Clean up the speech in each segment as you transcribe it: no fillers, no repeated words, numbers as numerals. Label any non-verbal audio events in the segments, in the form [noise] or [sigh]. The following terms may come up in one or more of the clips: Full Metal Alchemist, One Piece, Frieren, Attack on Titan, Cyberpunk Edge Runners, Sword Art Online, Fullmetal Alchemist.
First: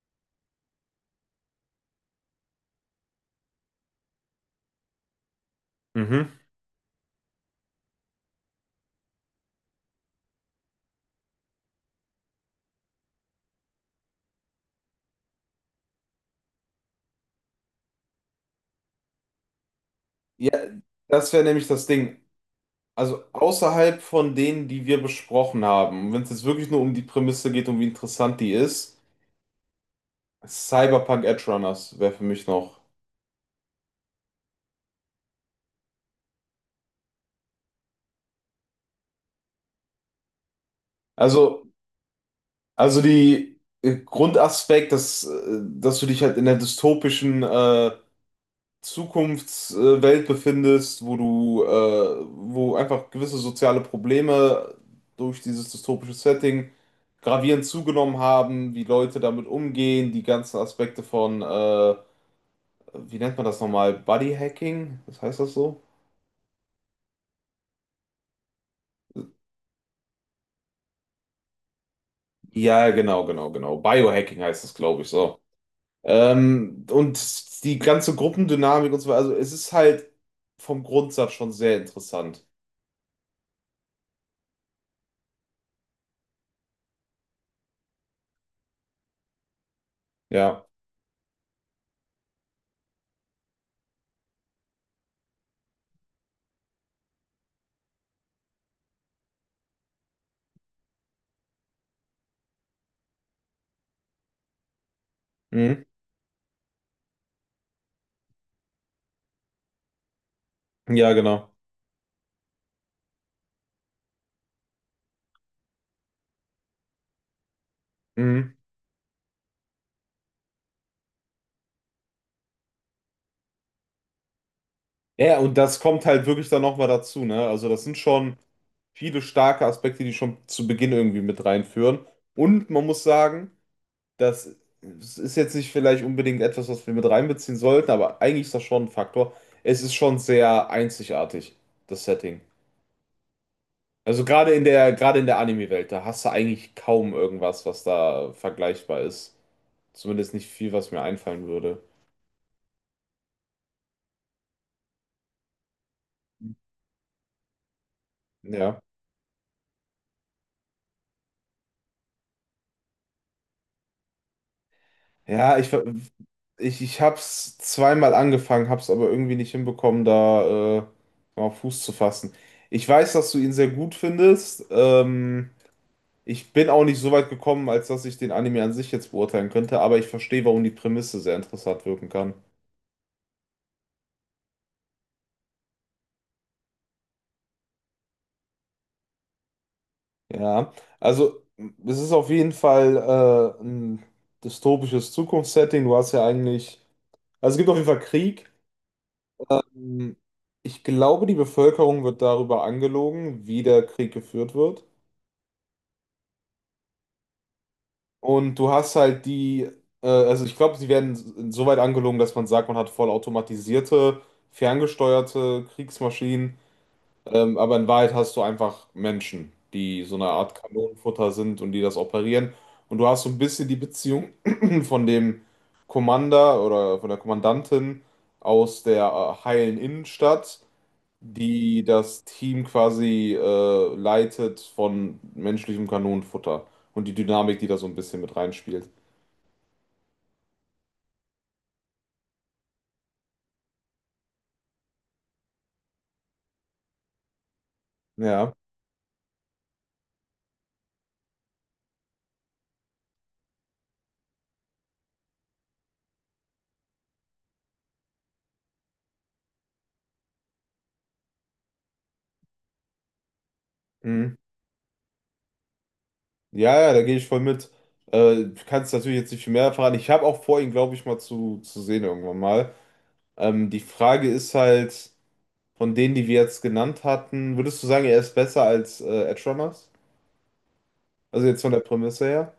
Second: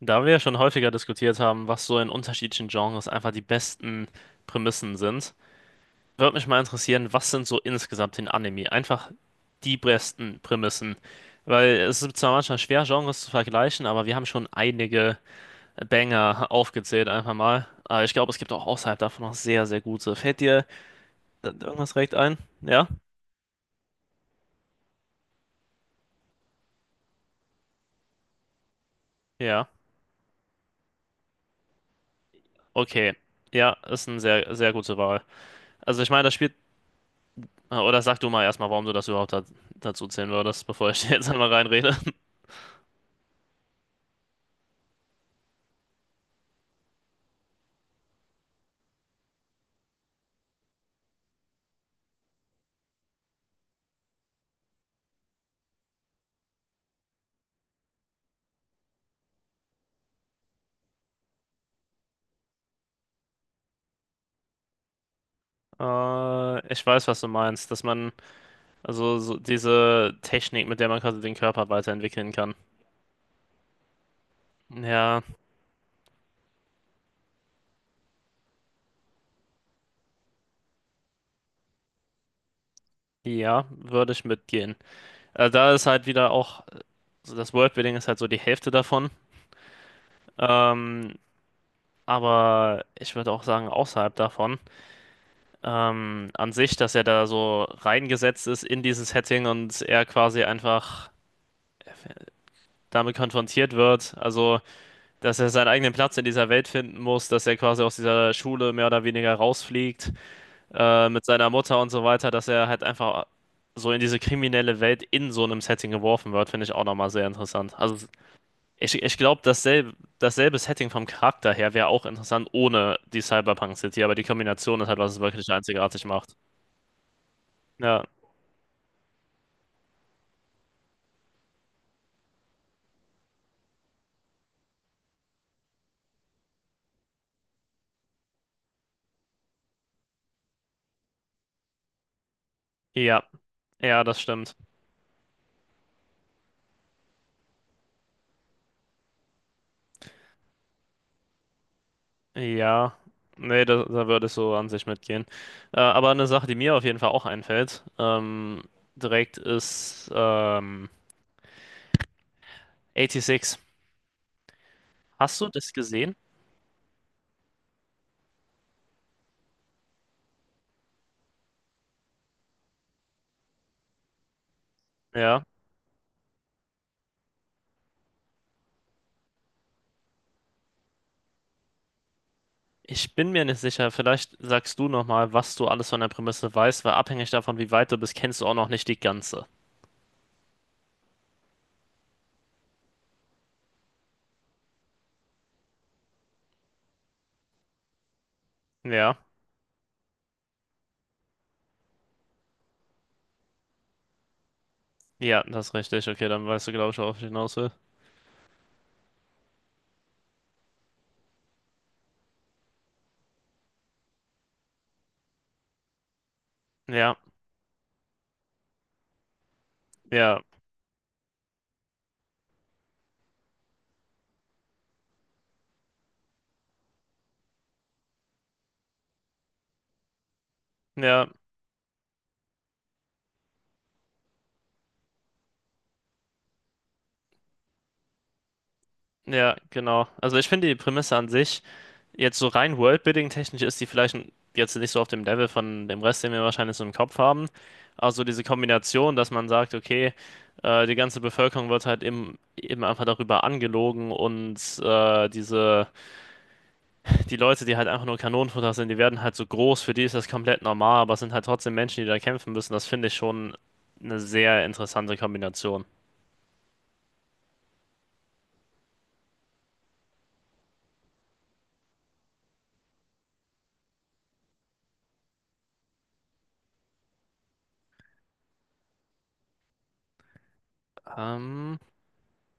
Da wir ja schon häufiger diskutiert haben, was so in unterschiedlichen Genres einfach die besten Prämissen sind, Mhm. würde mich mal interessieren, was sind so insgesamt in Anime einfach die besten Prämissen? Weil es ist zwar manchmal schwer, Genres zu vergleichen, aber wir haben schon einige Banger aufgezählt einfach mal. Aber ich glaube, es gibt auch außerhalb davon noch sehr, sehr gute. Fällt Ja, dir das wäre da nämlich das irgendwas direkt Ding. ein? Ja? Also außerhalb von denen, die wir besprochen haben, wenn es jetzt wirklich nur um die Prämisse geht und wie interessant die ist, Ja. Cyberpunk Edge Runners wäre für mich noch. Okay. Ja, ist eine sehr, sehr gute Wahl. Also ich meine, das spielt. Oder sag du mal erstmal, warum du das überhaupt da dazu zählen würdest, bevor ich [laughs] jetzt einmal Also, reinrede. also die Grundaspekt, dass du dich halt in der dystopischen Zukunftswelt befindest, wo einfach gewisse soziale Probleme durch dieses dystopische Setting gravierend zugenommen haben, wie Leute damit umgehen, die ganzen Aspekte von, wie nennt man das nochmal? Bodyhacking? Was heißt das so? Ich weiß, was du meinst, dass man, also so diese Technik, mit der man quasi den Körper weiterentwickeln kann. Ja, genau, genau, genau. Biohacking heißt das, glaube ich, Ja, so. Und die ganze Gruppendynamik und so weiter. Also es ist halt vom Grundsatz schon sehr interessant. ja, würde ich mitgehen. Da ist halt wieder auch, also das Worldbuilding ist halt so die Hälfte davon. Ja. Ähm, aber ich würde auch sagen, außerhalb davon, an sich, dass er da so reingesetzt ist in dieses Setting und er quasi einfach damit konfrontiert wird. Also, dass er seinen Mhm. eigenen Platz in dieser Welt finden muss, dass er quasi aus dieser Schule mehr oder weniger rausfliegt, Ja, mit seiner genau. Mutter und so weiter, dass er halt einfach so in diese kriminelle Welt in so einem Setting geworfen wird, finde ich auch nochmal sehr interessant. Also Mhm. ich glaube, dasselbe Setting vom Charakter her wäre auch interessant ohne die Cyberpunk City, aber die Kombination ist halt, was es Ja, ja, wirklich und das einzigartig kommt halt macht. wirklich dann nochmal dazu, ne? Also das sind Ja, schon viele starke Aspekte, die schon zu Beginn irgendwie mit reinführen. Und man muss sagen, das ist jetzt nicht vielleicht unbedingt etwas, was wir mit reinbeziehen sollten, aber eigentlich ist das schon ein Faktor. Es ist schon sehr einzigartig, das Setting. ja, ja, das Also gerade stimmt. in der, gerade in der Anime-Welt, da hast du eigentlich kaum irgendwas, was da vergleichbar ist. Zumindest nicht viel, was mir einfallen würde. Ja, nee, da würde ich so an sich mitgehen. Aber eine Sache, die mir auf jeden Fall auch einfällt, Ja. direkt ist 86. Hast du Ja, ich, das ver- gesehen? ich hab's zweimal angefangen, hab's aber irgendwie nicht hinbekommen, da mal Fuß zu fassen. Ich weiß, dass du ihn sehr gut findest. Ja. Ich bin auch nicht so weit gekommen, als dass ich den Anime an sich jetzt beurteilen könnte, aber ich verstehe, warum die Prämisse sehr interessant wirken kann. Ich bin mir nicht sicher. Vielleicht sagst du nochmal, was du alles von der Prämisse weißt, weil abhängig davon, wie weit du bist, kennst du auch noch nicht die ganze. Ja, also es ist auf jeden Fall ein dystopisches Zukunftssetting. Du hast ja eigentlich, Also es gibt auf jeden Fall Krieg. Ja. Ähm, Ich glaube, die Bevölkerung wird darüber angelogen, wie der Krieg geführt wird. Ja, das ist richtig. Okay, dann weißt du, glaube ich, worauf ich hinaus will. Und du hast halt die, also ich glaube, sie werden so weit angelogen, dass man sagt, man hat vollautomatisierte, ferngesteuerte Kriegsmaschinen. Ja, Aber in Wahrheit hast du einfach Menschen, die so eine ja, Art Kanonenfutter sind und die das operieren. Und du hast so ein bisschen die Beziehung [clears throat] von dem Commander oder von der Kommandantin aus der heilen Innenstadt ja, die das Team quasi leitet von menschlichem Kanonenfutter und die Dynamik, die da so ein bisschen mit reinspielt. ja, genau. Also ich finde die Prämisse an sich. Jetzt so rein Worldbuilding-technisch ist die vielleicht jetzt nicht so auf dem Level von dem Rest, den wir wahrscheinlich so im Kopf haben. Also diese Ja, Kombination, dass man sagt, okay, die ganze Bevölkerung wird halt eben einfach darüber angelogen und diese, die Leute, die halt einfach nur Kanonenfutter sind, die werden halt so groß, für die ist das komplett normal, aber es sind halt trotzdem Menschen, die da kämpfen müssen. Das finde ich schon eine mhm. sehr interessante Kombination. Ja, ja, da gehe ich voll mit. Du kannst natürlich jetzt nicht viel mehr verraten. Ich habe auch vor, ihn, glaube ich, mal zu sehen irgendwann mal. Die Frage ist halt, von denen, die wir jetzt genannt hatten, würdest du sagen, er ist besser als Edge Runners? Also jetzt von Ähm, der Prämisse her?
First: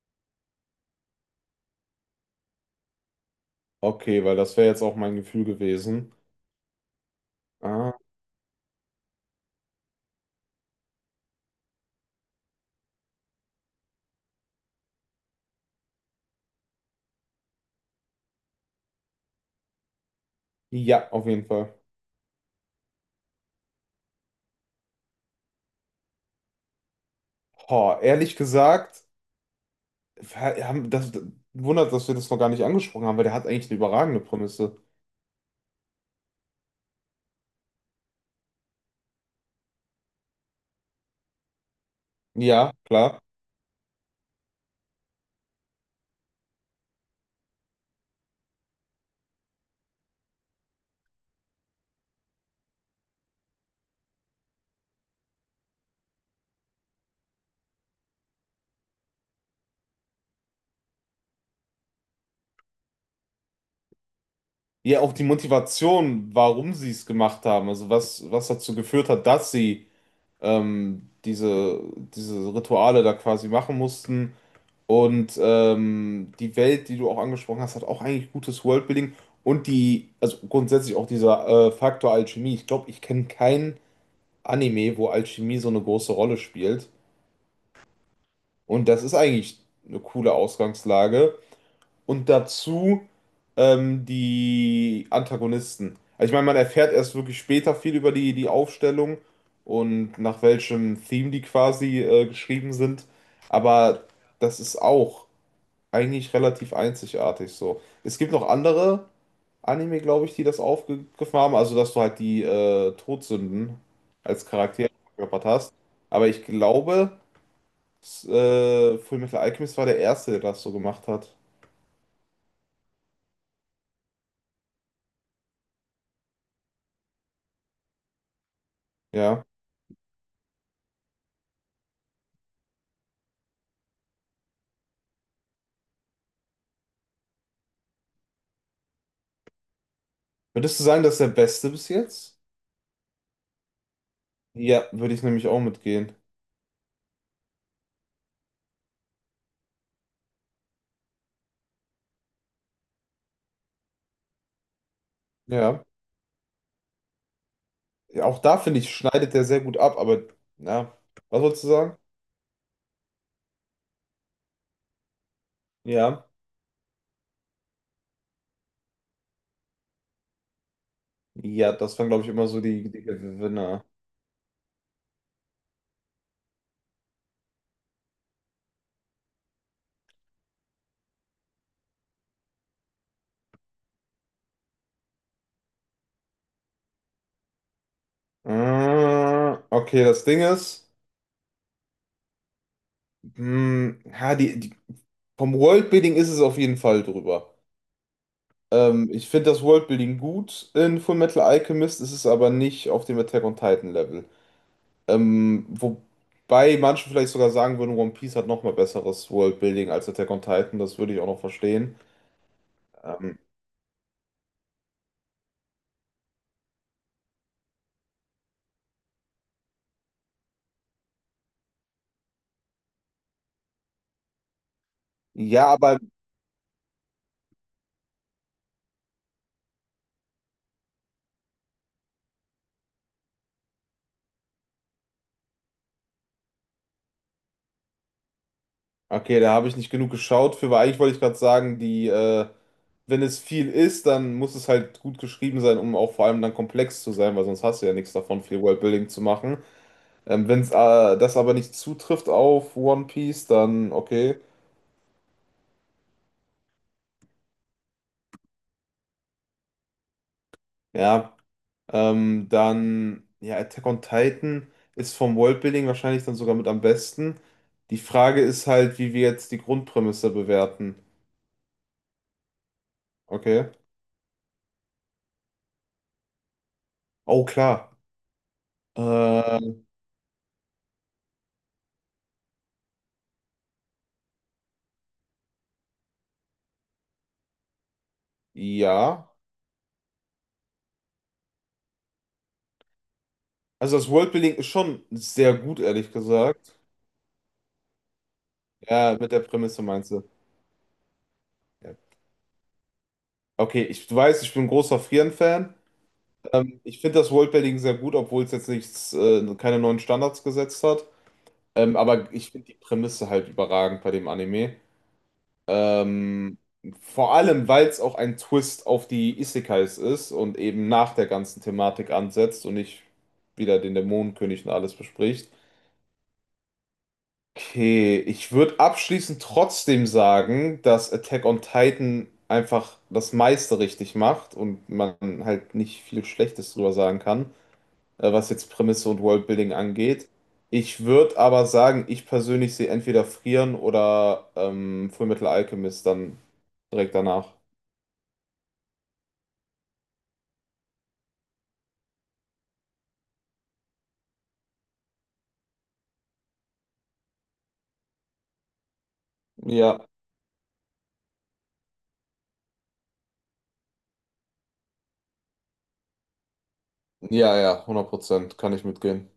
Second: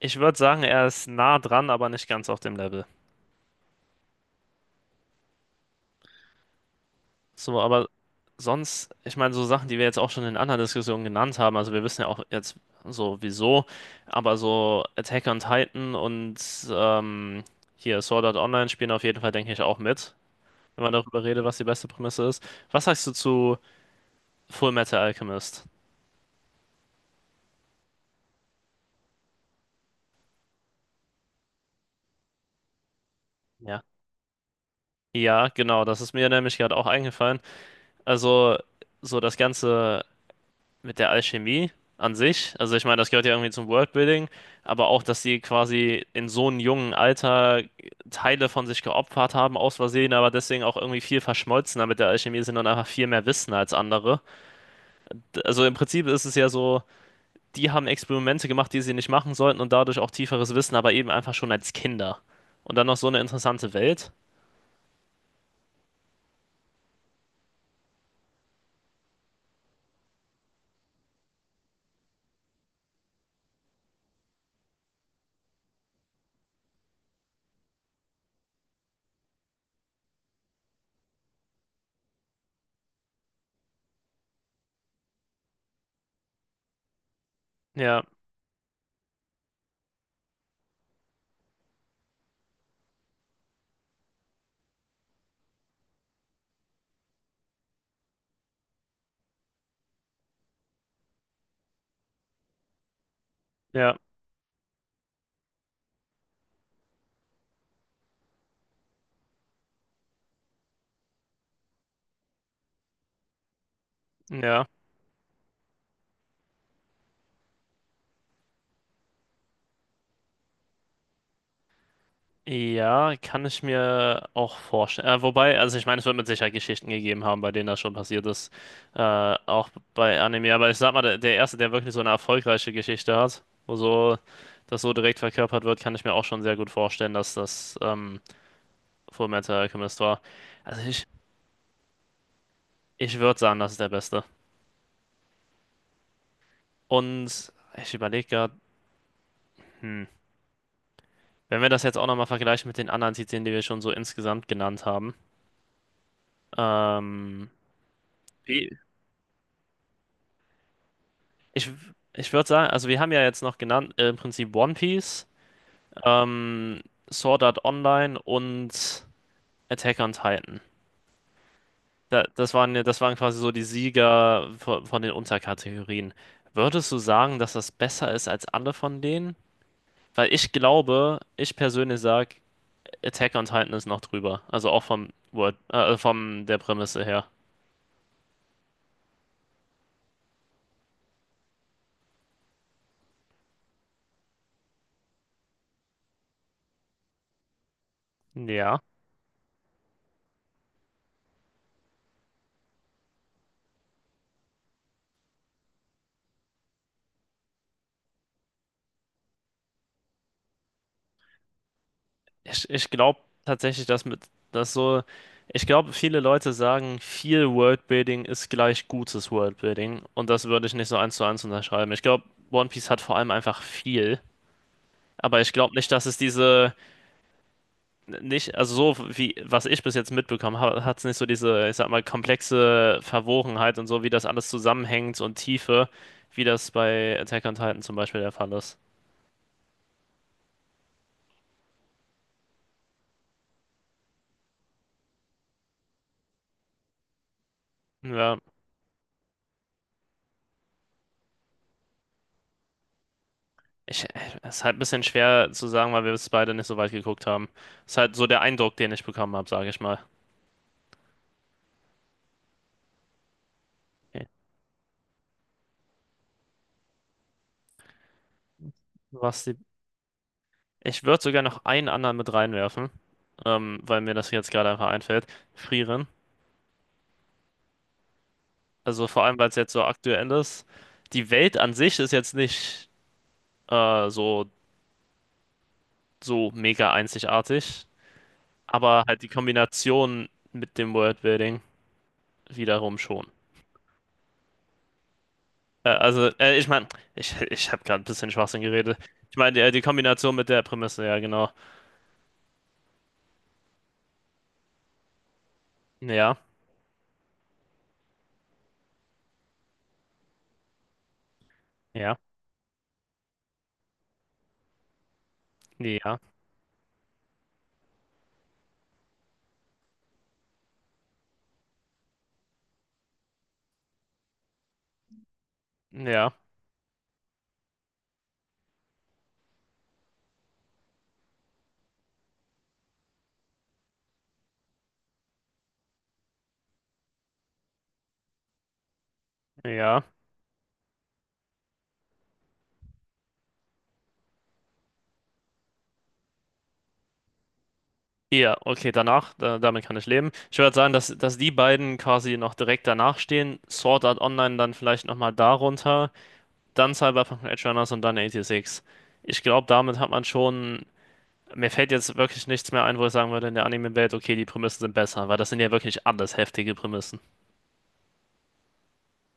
Ich würde sagen, er ist nah dran, aber nicht ganz auf dem Level. Okay, weil das wäre jetzt auch mein Gefühl gewesen. So, aber Ah, sonst, ich meine, so Sachen, die wir jetzt auch schon in anderen Diskussionen genannt haben, also wir wissen ja auch jetzt so wieso, aber so Attack on Titan und ähm, hier Sword Art Online spielen auf jeden Fall, denke ich, auch mit, wenn man ja, darüber auf redet, jeden was die Fall. beste Prämisse ist. Was sagst du zu Full Metal Alchemist? Boah, ehrlich gesagt. Wir haben das, wundert, dass wir das noch gar nicht angesprochen haben, weil der hat eigentlich eine Ja. überragende Prämisse. Ja, genau, das ist mir nämlich gerade auch eingefallen. Also, so das ganze mit der Alchemie an sich. Ja, Also ich meine, das klar. gehört ja irgendwie zum Worldbuilding, aber auch, dass sie quasi in so einem jungen Alter Teile von sich geopfert haben, aus Versehen, aber deswegen auch irgendwie viel verschmolzener mit der Alchemie sind und einfach viel mehr wissen als andere. Also im Prinzip ist es ja so, die haben Experimente gemacht, die sie nicht machen sollten und dadurch auch tieferes Wissen, aber eben einfach schon als Kinder. Und dann noch so eine interessante Welt. Ja, auch die Motivation, warum sie es gemacht haben, also was dazu geführt hat, dass sie ähm, diese, diese Rituale da quasi machen mussten. Und die Welt, die du auch angesprochen hast, hat auch eigentlich gutes Worldbuilding. Und also grundsätzlich auch dieser Faktor Alchemie. Ich glaube, ich kenne keinen Anime, wo Alchemie so eine große Rolle spielt. Ja, Und das ist eigentlich eine coole Ausgangslage. Und dazu die Antagonisten. Also ich meine, man erfährt erst wirklich später viel über die Aufstellung und nach welchem Theme die quasi geschrieben sind. ja, Aber das ist auch eigentlich relativ einzigartig so. Es gibt noch andere Anime, glaube ich, die das aufgegriffen haben. Also, dass du halt die Todsünden als ja. Charakter verkörpert hast. Aber ich glaube. Fullmetal Alchemist war der erste, der das so gemacht hat. Ja, kann ich mir auch vorstellen. Wobei, also ich meine, es wird mit Sicherheit Geschichten gegeben haben, bei denen das schon passiert ist. Ja. Auch bei Anime. Aber ich sag mal, der erste, der wirklich so eine erfolgreiche Geschichte hat, wo so das so direkt verkörpert wird, kann ich mir auch schon sehr gut vorstellen, dass das Fullmetal Alchemist war. Würdest Also du sagen, ich, das ist der beste bis jetzt? ich würde sagen, das ist der beste. Ja, würde ich nämlich auch mitgehen. Und ich überlege gerade, hm, wenn wir das jetzt auch nochmal vergleichen mit den anderen Titeln, die wir schon so insgesamt genannt haben, Ja. ähm, Auch da Be- finde ich, schneidet der sehr gut ab, aber na, was wolltest du Ich, sagen? ich würde sagen, also wir haben ja jetzt noch genannt, im Prinzip One Piece, Ja. ähm, Sword Art Online und Attack on Titan. Ja, das waren, Da, glaube ich, immer das so waren, ja- das die waren quasi so die Gewinner. Sieger von den Unterkategorien. Würdest du sagen, dass das besser ist als alle von denen? Weil ich glaube, ich persönlich sage, Attack on Titan ist noch drüber. Also auch vom der Prämisse her. Okay, das Ding ist, mh, ha, die, die, vom Worldbuilding ist es auf jeden Fall drüber. Ja. Ich finde das Worldbuilding gut in Fullmetal Alchemist, es ist aber nicht auf dem Attack on Titan Level. Wobei manche vielleicht sogar sagen würden, One Piece hat nochmal besseres Worldbuilding als Attack on Titan, das würde ich auch noch verstehen. Ich glaube Ähm, tatsächlich, dass mit das so, ich glaube, viele Leute sagen, viel Worldbuilding ist gleich gutes Worldbuilding und das würde ich nicht so eins zu eins unterschreiben. Ich glaube, One Piece hat vor allem einfach viel, aber ich ja, glaube nicht, aber dass es diese nicht, also so wie was ich bis jetzt mitbekommen habe, hat es nicht so diese, ich sag mal, komplexe Verwogenheit und so, wie das alles zusammenhängt und Tiefe, wie das bei Attack on Titan zum Beispiel der Fall ist. okay, da habe ich nicht genug geschaut für, weil eigentlich wollte ich gerade sagen, wenn es viel ist, dann muss es halt gut geschrieben sein, um auch vor allem dann komplex zu sein, weil sonst hast du ja nichts Ja. davon, viel Worldbuilding zu machen. Wenn es das aber nicht zutrifft auf One Piece, dann Ich, äh, okay. Es ist halt ein bisschen schwer zu sagen, weil wir es beide nicht so weit geguckt haben. Ist halt so der Eindruck, den ich bekommen habe, sage ich mal. Ja, dann, ja, Attack on Okay. Titan ist vom Worldbuilding wahrscheinlich dann sogar mit am besten. Die Frage ist halt, wie wir Was jetzt die, die Grundprämisse bewerten. Ich würde sogar noch einen anderen mit reinwerfen, Okay. Weil mir das jetzt gerade einfach einfällt. Frieren. Oh, klar. Also vor allem, weil es jetzt Äh, so aktuell ist. Die Welt an sich ist jetzt nicht so, so mega einzigartig, aber halt die ja. Kombination mit dem Worldbuilding wiederum schon. Also das Worldbuilding ist schon sehr gut, ehrlich Ich gesagt. meine, ich habe gerade ein bisschen Schwachsinn geredet. Ja, mit Ich der meine, die Prämisse meinst du. Kombination mit der Prämisse, ja, genau. Ja. Okay, ich, du weißt, ich bin ein großer Frieren-Fan. Ja, Ich finde das Worldbuilding sehr gut, obwohl es jetzt nichts, keine neuen Standards gesetzt hat. Ja, Aber ich finde die Prämisse halt überragend bei dem Anime. ja, Ähm, vor allem, weil es auch ein Twist auf die Isekais ist und eben nach der ganzen Thematik ansetzt und nicht wieder den Dämonenkönig und alles bespricht. ja, Okay, ich würde abschließend trotzdem sagen, dass Attack on Titan einfach das meiste richtig macht und man halt nicht viel Schlechtes drüber sagen kann, was jetzt Prämisse und Worldbuilding ja. angeht. Ich würde aber sagen, ich persönlich sehe entweder Frieren oder Fullmetal Alchemist dann direkt danach. Ja, okay, danach, damit kann ich leben. Ich würde sagen, dass die beiden quasi noch direkt danach stehen. Sword Art Online dann vielleicht nochmal darunter, dann Cyberpunk Edge Runners und dann 86. Ich glaube, damit Ja, hat man schon. Mir fällt jetzt wirklich nichts mehr ein, wo ich sagen würde, in der Anime-Welt, okay, die Prämissen sind besser, weil das sind ja wirklich alles heftige Prämissen. ja, ja, 100% kann ich mitgehen.